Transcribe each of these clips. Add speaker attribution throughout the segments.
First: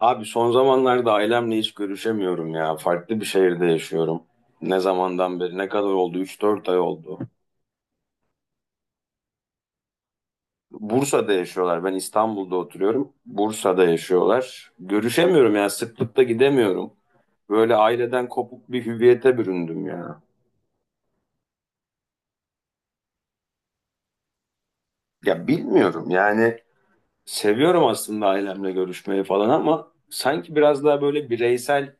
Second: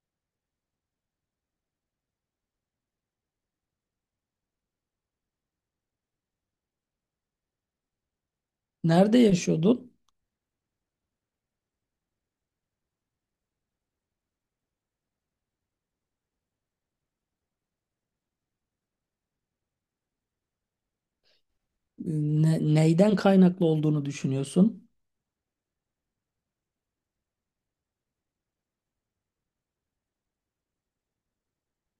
Speaker 1: Abi son zamanlarda ailemle hiç görüşemiyorum ya. Farklı bir şehirde yaşıyorum. Ne zamandan beri? Ne kadar oldu? Üç dört ay oldu.
Speaker 2: Nerede yaşıyordun?
Speaker 1: Bursa'da yaşıyorlar. Ben İstanbul'da oturuyorum. Bursa'da yaşıyorlar. Görüşemiyorum ya. Sıklıkla gidemiyorum. Böyle aileden kopuk bir hüviyete büründüm ya.
Speaker 2: Neyden kaynaklı olduğunu düşünüyorsun?
Speaker 1: Ya bilmiyorum yani. Seviyorum aslında ailemle görüşmeyi falan ama sanki biraz daha böyle bireysel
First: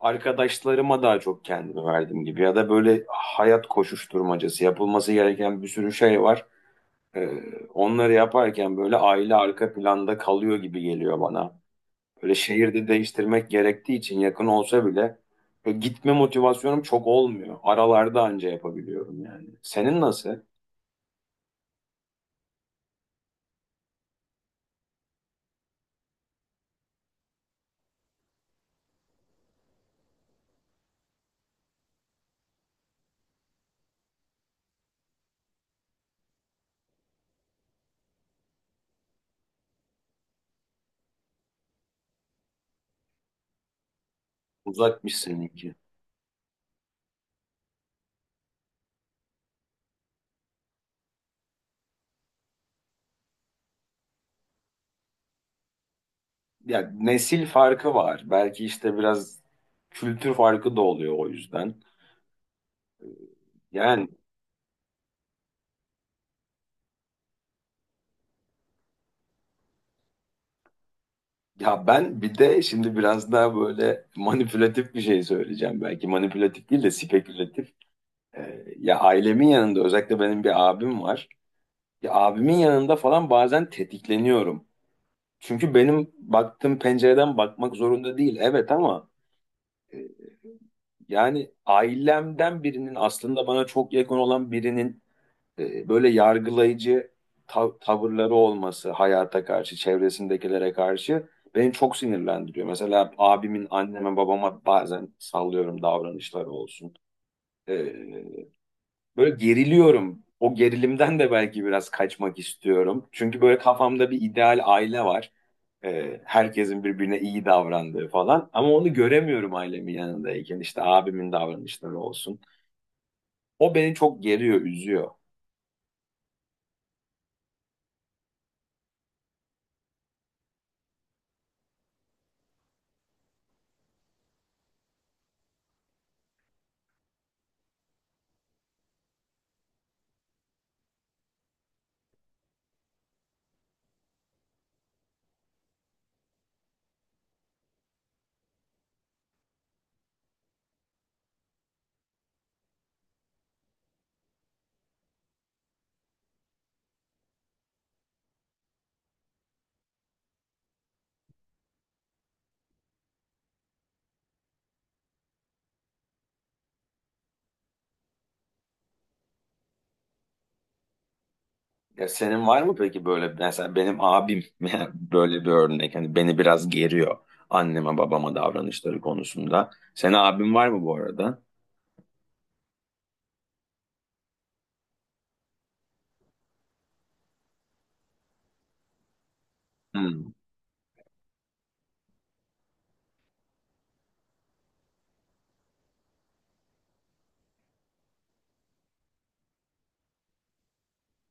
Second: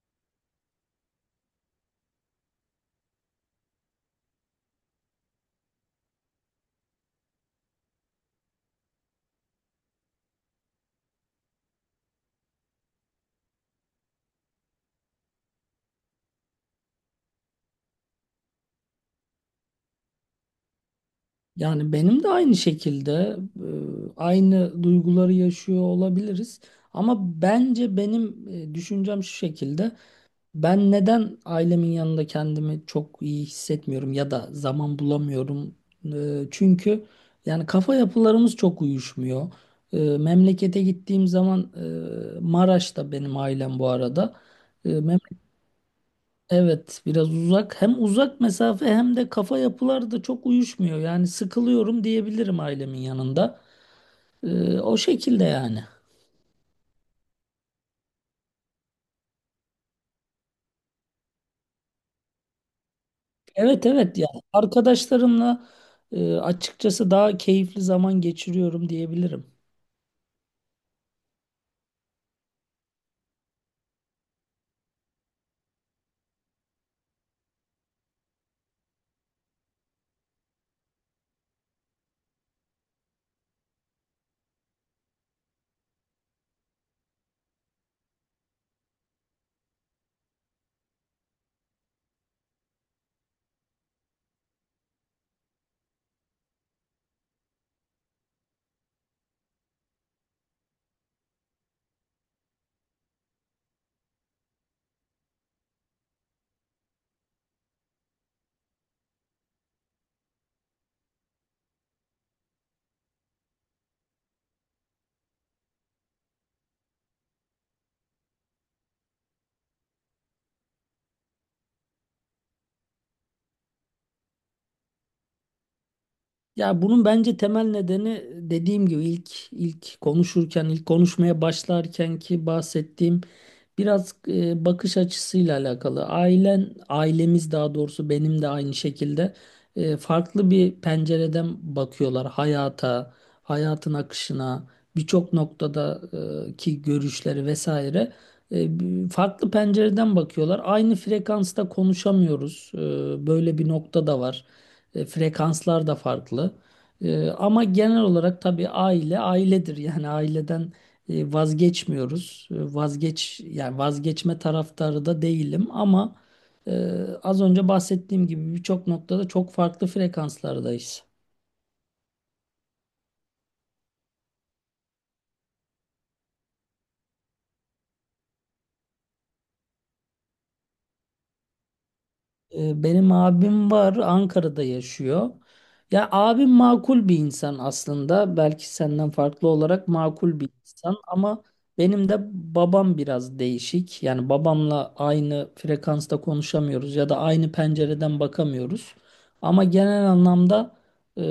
Speaker 1: arkadaşlarıma daha çok kendimi verdim gibi ya da böyle hayat koşuşturmacası yapılması gereken bir sürü şey var. Ee, Onları yaparken böyle aile arka planda kalıyor gibi geliyor bana. Böyle şehirde değiştirmek gerektiği için yakın olsa bile böyle gitme motivasyonum çok olmuyor. Aralarda anca yapabiliyorum yani. Senin nasıl?
Speaker 2: Yani benim de aynı şekilde aynı duyguları yaşıyor olabiliriz. Ama bence benim düşüncem şu şekilde. Ben neden ailemin yanında kendimi çok iyi hissetmiyorum ya da zaman bulamıyorum? Çünkü yani kafa yapılarımız çok uyuşmuyor. Memlekete gittiğim zaman Maraş'ta benim ailem bu arada.
Speaker 1: Uzakmış seninki.
Speaker 2: Evet, biraz uzak. Hem uzak mesafe hem de kafa yapıları da çok uyuşmuyor. Yani sıkılıyorum diyebilirim ailemin yanında. O şekilde yani.
Speaker 1: Ya nesil farkı var. Belki işte biraz kültür farkı da oluyor o yüzden.
Speaker 2: Evet,
Speaker 1: Yani
Speaker 2: evet, yani arkadaşlarımla açıkçası daha keyifli zaman geçiriyorum diyebilirim.
Speaker 1: ya ben bir de şimdi biraz daha böyle manipülatif bir şey söyleyeceğim. Belki manipülatif değil de spekülatif. Ya ailemin yanında özellikle benim bir abim var. Ya abimin yanında falan bazen tetikleniyorum. Çünkü benim baktığım pencereden bakmak zorunda değil. Evet ama e, yani ailemden birinin aslında bana çok yakın olan birinin böyle yargılayıcı tavırları olması hayata karşı, çevresindekilere karşı beni çok sinirlendiriyor. Mesela abimin anneme babama bazen sallıyorum davranışları olsun. E, Böyle geriliyorum. O gerilimden de belki biraz kaçmak istiyorum. Çünkü böyle kafamda bir ideal aile var. Herkesin birbirine iyi davrandığı falan. Ama onu göremiyorum ailemin yanındayken. İşte abimin davranışları olsun. O beni çok geriyor, üzüyor.
Speaker 2: Ya bunun bence temel nedeni dediğim gibi ilk konuşurken ilk konuşmaya başlarken ki bahsettiğim biraz bakış açısıyla alakalı. Ailen ailemiz daha doğrusu benim de aynı şekilde farklı bir pencereden bakıyorlar hayata, hayatın akışına, birçok noktada ki görüşleri vesaire. Farklı pencereden bakıyorlar. Aynı frekansta konuşamıyoruz. Böyle bir nokta da var. Frekanslar da farklı. Ama genel olarak tabii aile ailedir. Yani aileden vazgeçmiyoruz. E, vazgeç Yani vazgeçme taraftarı da değilim ama e, az önce bahsettiğim gibi birçok noktada çok farklı frekanslardayız.
Speaker 1: Ya senin var mı peki böyle mesela benim abim böyle bir örnek. Hani beni biraz geriyor anneme babama davranışları konusunda. Senin abin var mı bu arada?
Speaker 2: Benim abim var, Ankara'da yaşıyor. Ya abim makul bir insan aslında. Belki senden farklı olarak
Speaker 1: Hmm.
Speaker 2: makul bir insan ama benim de babam biraz değişik. Yani babamla aynı frekansta konuşamıyoruz ya da aynı pencereden bakamıyoruz. Ama genel anlamda e,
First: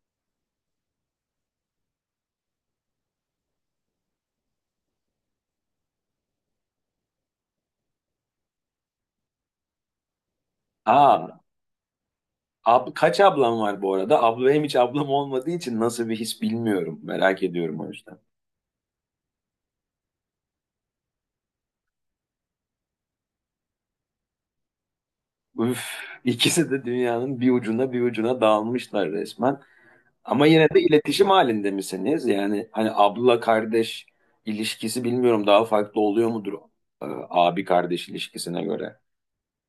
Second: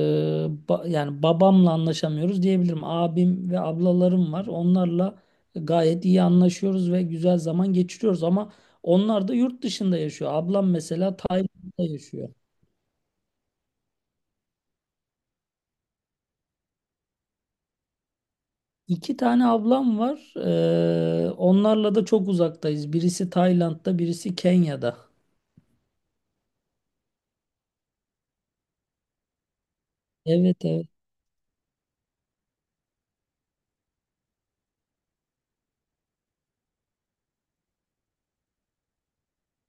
Speaker 2: yani babamla anlaşamıyoruz diyebilirim. Abim ve ablalarım var. Onlarla gayet iyi anlaşıyoruz ve güzel zaman geçiriyoruz ama onlar da yurt dışında yaşıyor. Ablam mesela
Speaker 1: Aa,
Speaker 2: Tayland'da yaşıyor.
Speaker 1: Kaç ablam var bu arada? Abla hem hiç ablam olmadığı için nasıl bir his bilmiyorum. Merak ediyorum o yüzden.
Speaker 2: İki tane ablam var. Onlarla da çok uzaktayız. Birisi Tayland'da, birisi Kenya'da.
Speaker 1: Üf, ikisi de dünyanın bir ucuna bir ucuna dağılmışlar resmen. Ama
Speaker 2: Evet,
Speaker 1: yine de
Speaker 2: evet.
Speaker 1: iletişim halinde misiniz? Yani hani abla kardeş ilişkisi bilmiyorum daha farklı oluyor mudur e, abi kardeş ilişkisine göre?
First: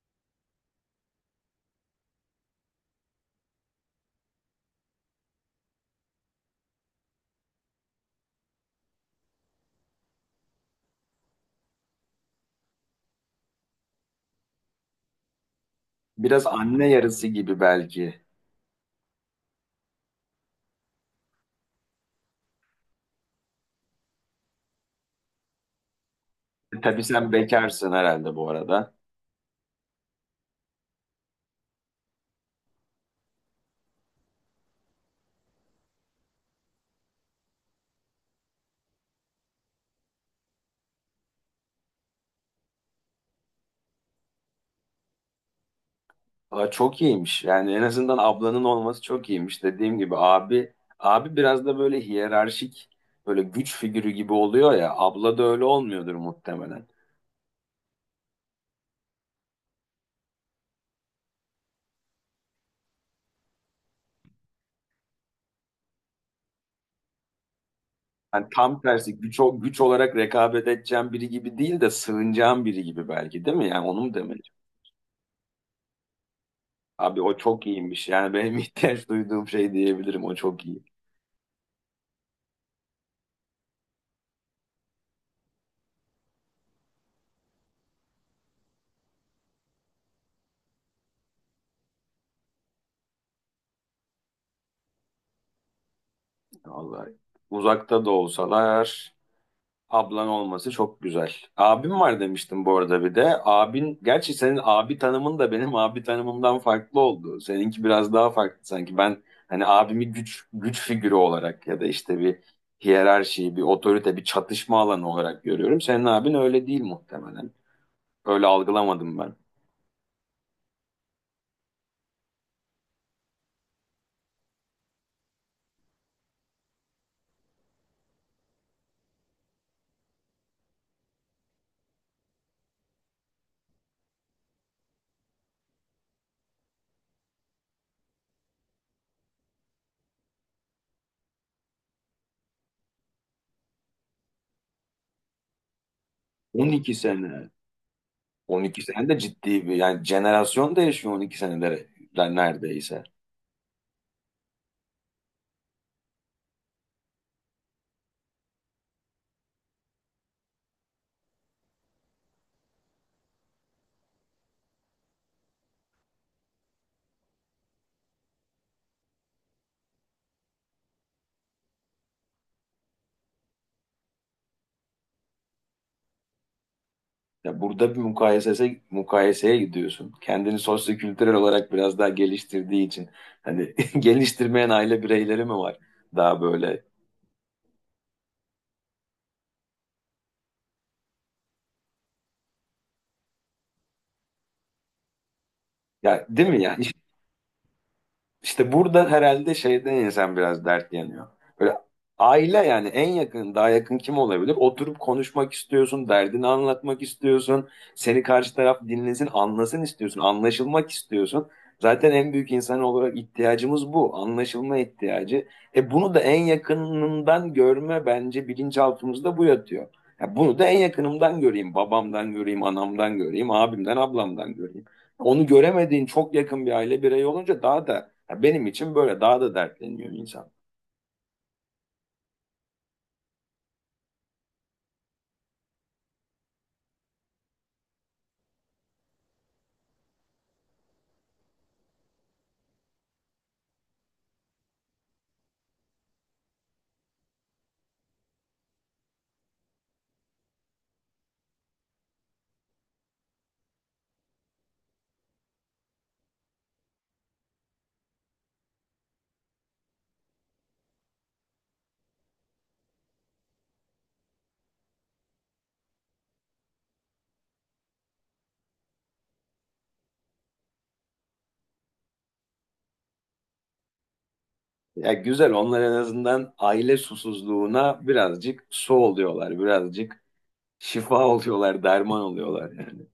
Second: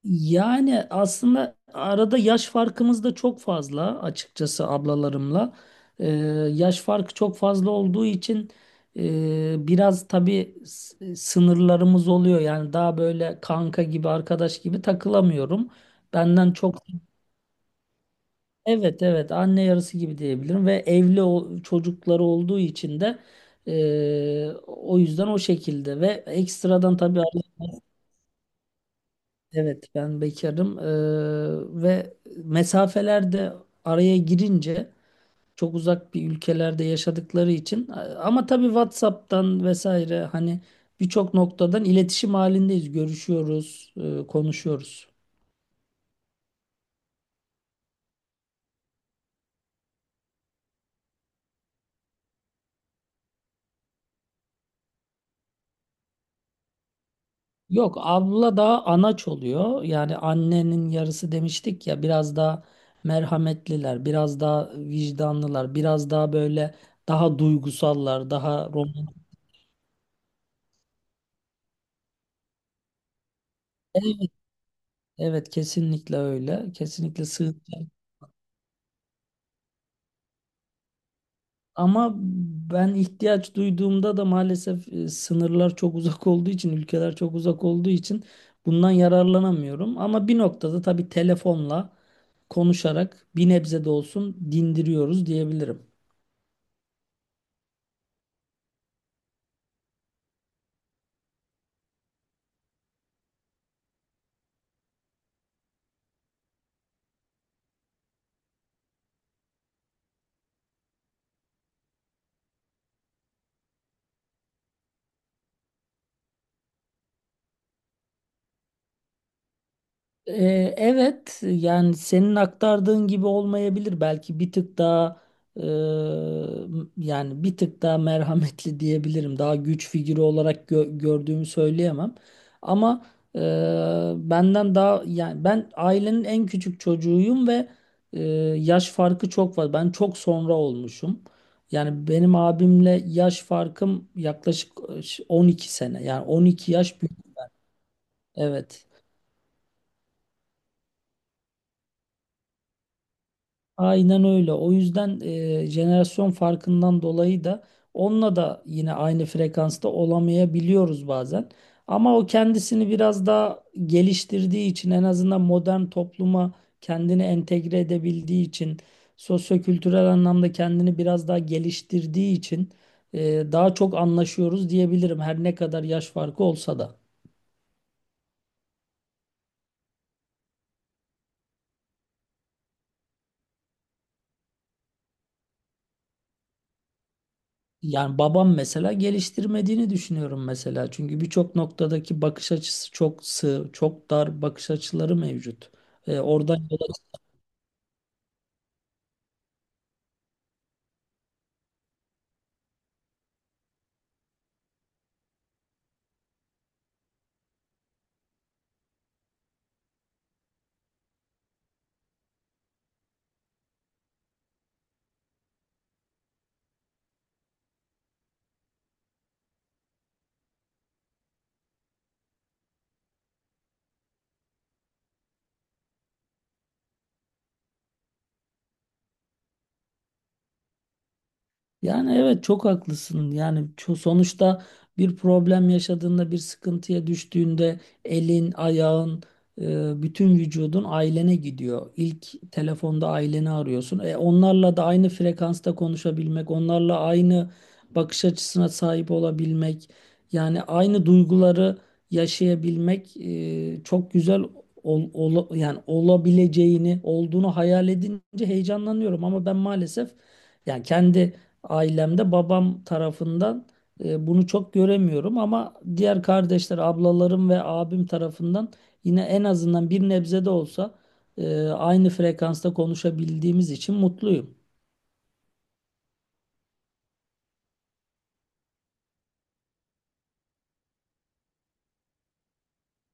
Speaker 2: Yani aslında arada yaş farkımız da çok fazla açıkçası ablalarımla. Ee, Yaş farkı çok fazla olduğu için biraz tabii sınırlarımız oluyor. Yani daha böyle kanka gibi, arkadaş gibi takılamıyorum.
Speaker 1: Biraz
Speaker 2: Benden çok
Speaker 1: anne yarısı gibi belki.
Speaker 2: evet, evet, anne yarısı gibi diyebilirim ve çocukları olduğu için de o yüzden o şekilde ve ekstradan
Speaker 1: Tabii
Speaker 2: tabii
Speaker 1: sen bekarsın herhalde bu arada.
Speaker 2: evet ben bekarım. Ve mesafeler de araya girince çok uzak bir ülkelerde yaşadıkları için ama tabii WhatsApp'tan vesaire hani birçok noktadan iletişim halindeyiz, görüşüyoruz, konuşuyoruz.
Speaker 1: Aa, çok iyiymiş. Yani en azından ablanın olması çok iyiymiş. Dediğim gibi abi biraz da böyle hiyerarşik böyle güç figürü gibi oluyor ya. Abla da öyle olmuyordur muhtemelen.
Speaker 2: Yok, abla daha anaç oluyor. Yani annenin yarısı demiştik ya, biraz daha merhametliler, biraz daha vicdanlılar, biraz daha böyle daha duygusallar,
Speaker 1: Yani
Speaker 2: daha
Speaker 1: tam tersi
Speaker 2: romantik.
Speaker 1: güç olarak rekabet edeceğim biri gibi değil de sığınacağım biri gibi belki değil mi? Yani onu mu
Speaker 2: Evet,
Speaker 1: demeli?
Speaker 2: evet, kesinlikle öyle.
Speaker 1: Abi
Speaker 2: Kesinlikle
Speaker 1: o çok
Speaker 2: sığınacak.
Speaker 1: iyiymiş. Yani benim ihtiyaç duyduğum şey diyebilirim. O çok iyi.
Speaker 2: Ama ben ihtiyaç duyduğumda da maalesef sınırlar çok uzak olduğu için, ülkeler çok uzak olduğu için bundan yararlanamıyorum. Ama bir noktada tabii telefonla konuşarak bir nebze de olsun dindiriyoruz diyebilirim.
Speaker 1: Vallahi uzakta da olsalar ablan olması çok güzel. Abim var demiştim bu arada bir de. Abin, gerçi senin abi tanımın da benim abi tanımımdan farklı oldu. Seninki biraz daha farklı sanki. Ben hani abimi güç figürü olarak ya da işte bir hiyerarşi, bir otorite, bir çatışma alanı olarak görüyorum. Senin abin öyle değil muhtemelen. Öyle algılamadım ben.
Speaker 2: Evet yani senin aktardığın gibi olmayabilir belki bir tık daha e, yani bir tık daha merhametli diyebilirim, daha güç figürü olarak gördüğümü söyleyemem ama e, benden daha yani ben ailenin en küçük çocuğuyum ve e, yaş farkı çok var, ben çok sonra olmuşum. Yani benim abimle yaş farkım yaklaşık 12 sene, yani 12
Speaker 1: 12
Speaker 2: yaş büyük,
Speaker 1: sene. 12
Speaker 2: evet.
Speaker 1: sene de ciddi bir yani jenerasyon değişiyor 12 senede neredeyse.
Speaker 2: Aynen öyle. O yüzden jenerasyon farkından dolayı da onunla da yine aynı frekansta olamayabiliyoruz bazen. Ama o kendisini biraz daha geliştirdiği için, en azından modern topluma kendini entegre edebildiği için, sosyokültürel anlamda kendini biraz daha geliştirdiği için daha çok anlaşıyoruz diyebilirim, her ne kadar yaş farkı olsa da.
Speaker 1: Ya burada bir mukayeseye gidiyorsun. Kendini sosyokültürel olarak biraz daha geliştirdiği için. Hani geliştirmeyen aile bireyleri mi var? Daha böyle.
Speaker 2: Yani babam mesela geliştirmediğini düşünüyorum mesela. Çünkü birçok noktadaki bakış açısı çok sığ, çok dar bakış açıları mevcut.
Speaker 1: Ya değil
Speaker 2: Oradan
Speaker 1: mi yani?
Speaker 2: yola
Speaker 1: İşte burada herhalde şeyden insan biraz dert yanıyor. Böyle aile yani en yakın, daha yakın kim olabilir? Oturup konuşmak istiyorsun, derdini anlatmak istiyorsun. Seni karşı taraf dinlesin, anlasın istiyorsun, anlaşılmak istiyorsun. Zaten en büyük insan olarak ihtiyacımız bu, anlaşılma ihtiyacı. E bunu da en yakınından görme bence bilinçaltımızda bu yatıyor. Ya bunu da en yakınımdan göreyim, babamdan göreyim, anamdan göreyim, abimden, ablamdan göreyim. Onu göremediğin çok yakın bir aile bireyi olunca daha da ya benim için böyle daha da dertleniyor insan.
Speaker 2: yani evet, çok haklısın. Sonuçta bir problem yaşadığında, bir sıkıntıya düştüğünde elin, ayağın, bütün vücudun ailene gidiyor. İlk telefonda aileni arıyorsun. Onlarla da aynı frekansta konuşabilmek, onlarla aynı bakış açısına sahip olabilmek, yani aynı duyguları yaşayabilmek çok güzel yani olabileceğini, olduğunu hayal edince heyecanlanıyorum ama ben maalesef yani kendi ailemde babam tarafından bunu çok göremiyorum ama diğer kardeşler, ablalarım ve abim tarafından yine en azından bir nebze de olsa aynı frekansta konuşabildiğimiz için mutluyum.
Speaker 1: Ya güzel onlar en azından aile susuzluğuna birazcık su oluyorlar. Birazcık şifa oluyorlar, derman oluyorlar yani.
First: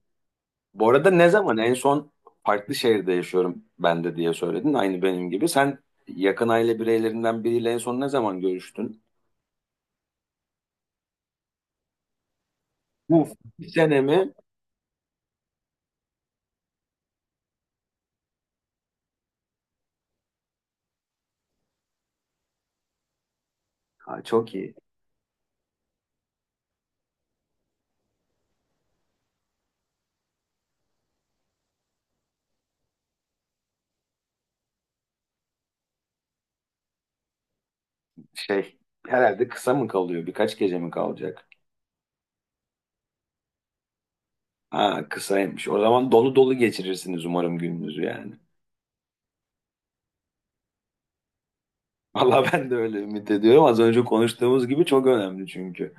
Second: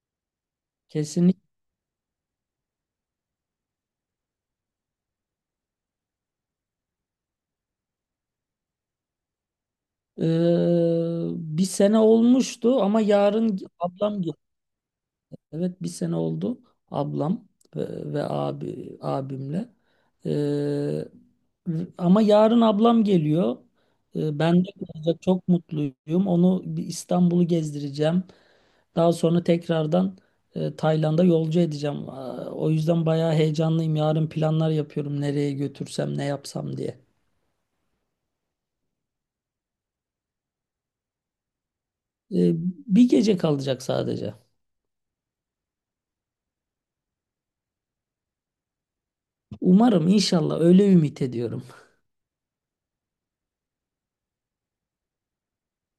Speaker 1: Bu arada ne
Speaker 2: Kesinlikle.
Speaker 1: zaman en son farklı şehirde yaşıyorum ben de diye söyledin. Aynı benim gibi. Sen yakın aile bireylerinden biriyle en son ne zaman görüştün?
Speaker 2: E, Bir sene olmuştu ama
Speaker 1: Bu
Speaker 2: yarın
Speaker 1: bir sene
Speaker 2: ablam
Speaker 1: mi?
Speaker 2: evet, bir sene oldu. Ablam ve, ve abimle. Ee, Ama yarın ablam geliyor.
Speaker 1: Ha, çok
Speaker 2: Ben de
Speaker 1: iyi.
Speaker 2: kalacak, çok mutluyum. Onu bir İstanbul'u gezdireceğim. Daha sonra tekrardan Tayland'a yolcu edeceğim. Aa, o yüzden bayağı heyecanlıyım. Yarın planlar yapıyorum, nereye götürsem, ne yapsam diye.
Speaker 1: Şey herhalde kısa mı kalıyor? Birkaç gece mi kalacak?
Speaker 2: Ee, Bir gece kalacak sadece.
Speaker 1: Ha kısaymış. O zaman dolu dolu geçirirsiniz umarım gününüzü yani.
Speaker 2: Umarım, inşallah öyle ümit ediyorum.
Speaker 1: Valla ben de öyle ümit ediyorum. Az önce konuştuğumuz gibi çok önemli çünkü.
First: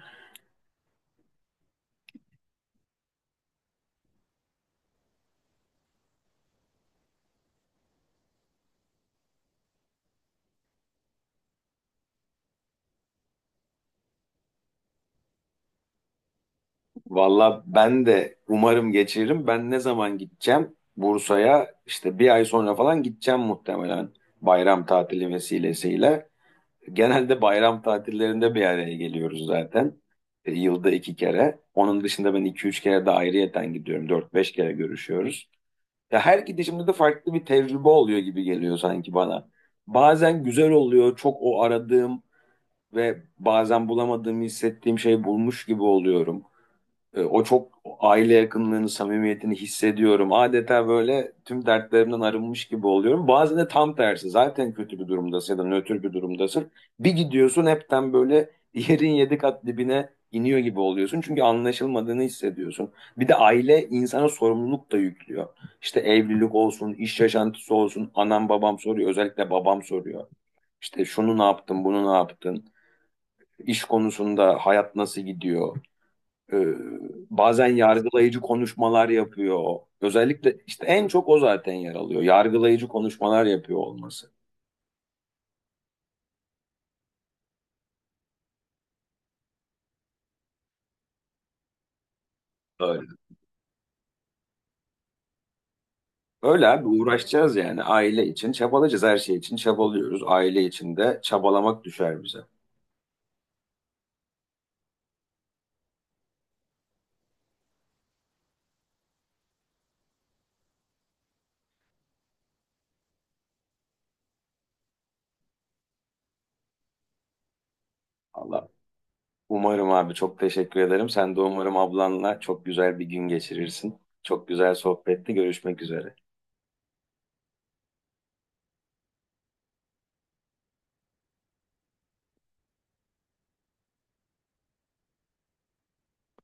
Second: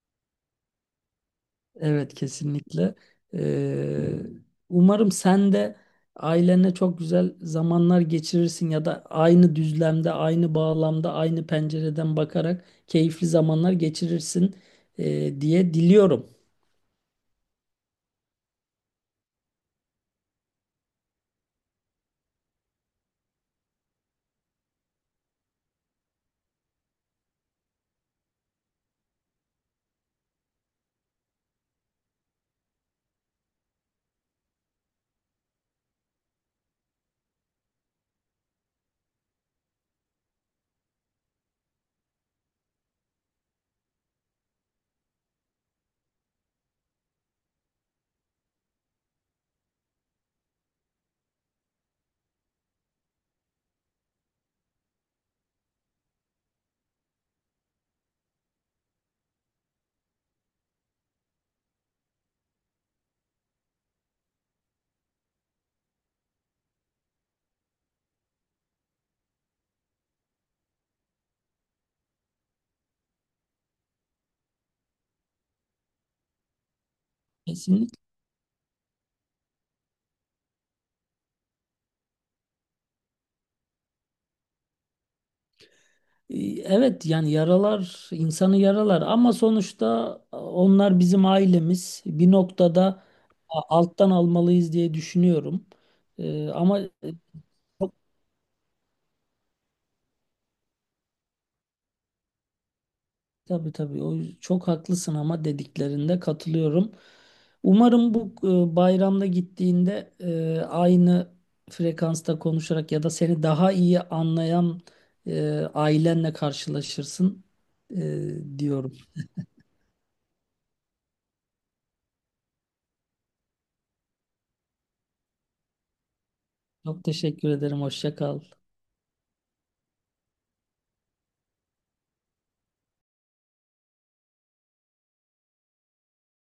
Speaker 2: Evet, kesinlikle. Ee, Umarım sen de ailenle çok güzel zamanlar geçirirsin ya da aynı düzlemde, aynı bağlamda, aynı pencereden bakarak keyifli zamanlar geçirirsin diye diliyorum.
Speaker 1: Valla ben de umarım geçiririm. Ben ne zaman gideceğim? Bursa'ya işte bir ay sonra falan gideceğim muhtemelen bayram tatili vesilesiyle. Genelde bayram tatillerinde bir araya geliyoruz zaten. Yılda iki kere. Onun dışında ben iki üç kere de ayrıyeten gidiyorum. Dört beş kere görüşüyoruz. Ya her gidişimde de farklı bir tecrübe oluyor gibi geliyor sanki bana. Bazen güzel oluyor, çok o aradığım ve bazen bulamadığımı hissettiğim şey bulmuş gibi oluyorum. O çok aile yakınlığını, samimiyetini hissediyorum. Adeta böyle tüm dertlerimden arınmış gibi oluyorum. Bazen de tam tersi. Zaten kötü bir durumdasın ya da nötr bir durumdasın. Bir gidiyorsun hepten böyle yerin 7 kat dibine iniyor gibi oluyorsun. Çünkü anlaşılmadığını hissediyorsun. Bir de aile insana sorumluluk da yüklüyor. İşte evlilik olsun, iş yaşantısı olsun. Anam babam soruyor. Özellikle babam soruyor. İşte şunu ne yaptın, bunu ne yaptın? İş konusunda hayat nasıl gidiyor? Ee, bazen
Speaker 2: Kesinlikle.
Speaker 1: yargılayıcı konuşmalar yapıyor. Özellikle işte en çok o zaten yer alıyor. Yargılayıcı konuşmalar yapıyor olması.
Speaker 2: Ee, Evet yani yaralar insanı yaralar ama sonuçta onlar bizim ailemiz. Bir noktada
Speaker 1: Öyle.
Speaker 2: alttan almalıyız diye düşünüyorum.
Speaker 1: Öyle
Speaker 2: Ama
Speaker 1: abi uğraşacağız yani aile için çabalayacağız her şey için çabalıyoruz. Aile için de çabalamak düşer bize.
Speaker 2: Tabii, tabii, çok haklısın ama dediklerinde katılıyorum. Umarım bu bayramda gittiğinde aynı frekansta konuşarak ya da seni daha iyi anlayan ailenle karşılaşırsın
Speaker 1: Allah.
Speaker 2: diyorum.
Speaker 1: Umarım abi çok teşekkür ederim. Sen de umarım ablanla çok güzel bir gün geçirirsin. Çok güzel sohbetti. Görüşmek üzere.
Speaker 2: Çok teşekkür ederim. Hoşça kal.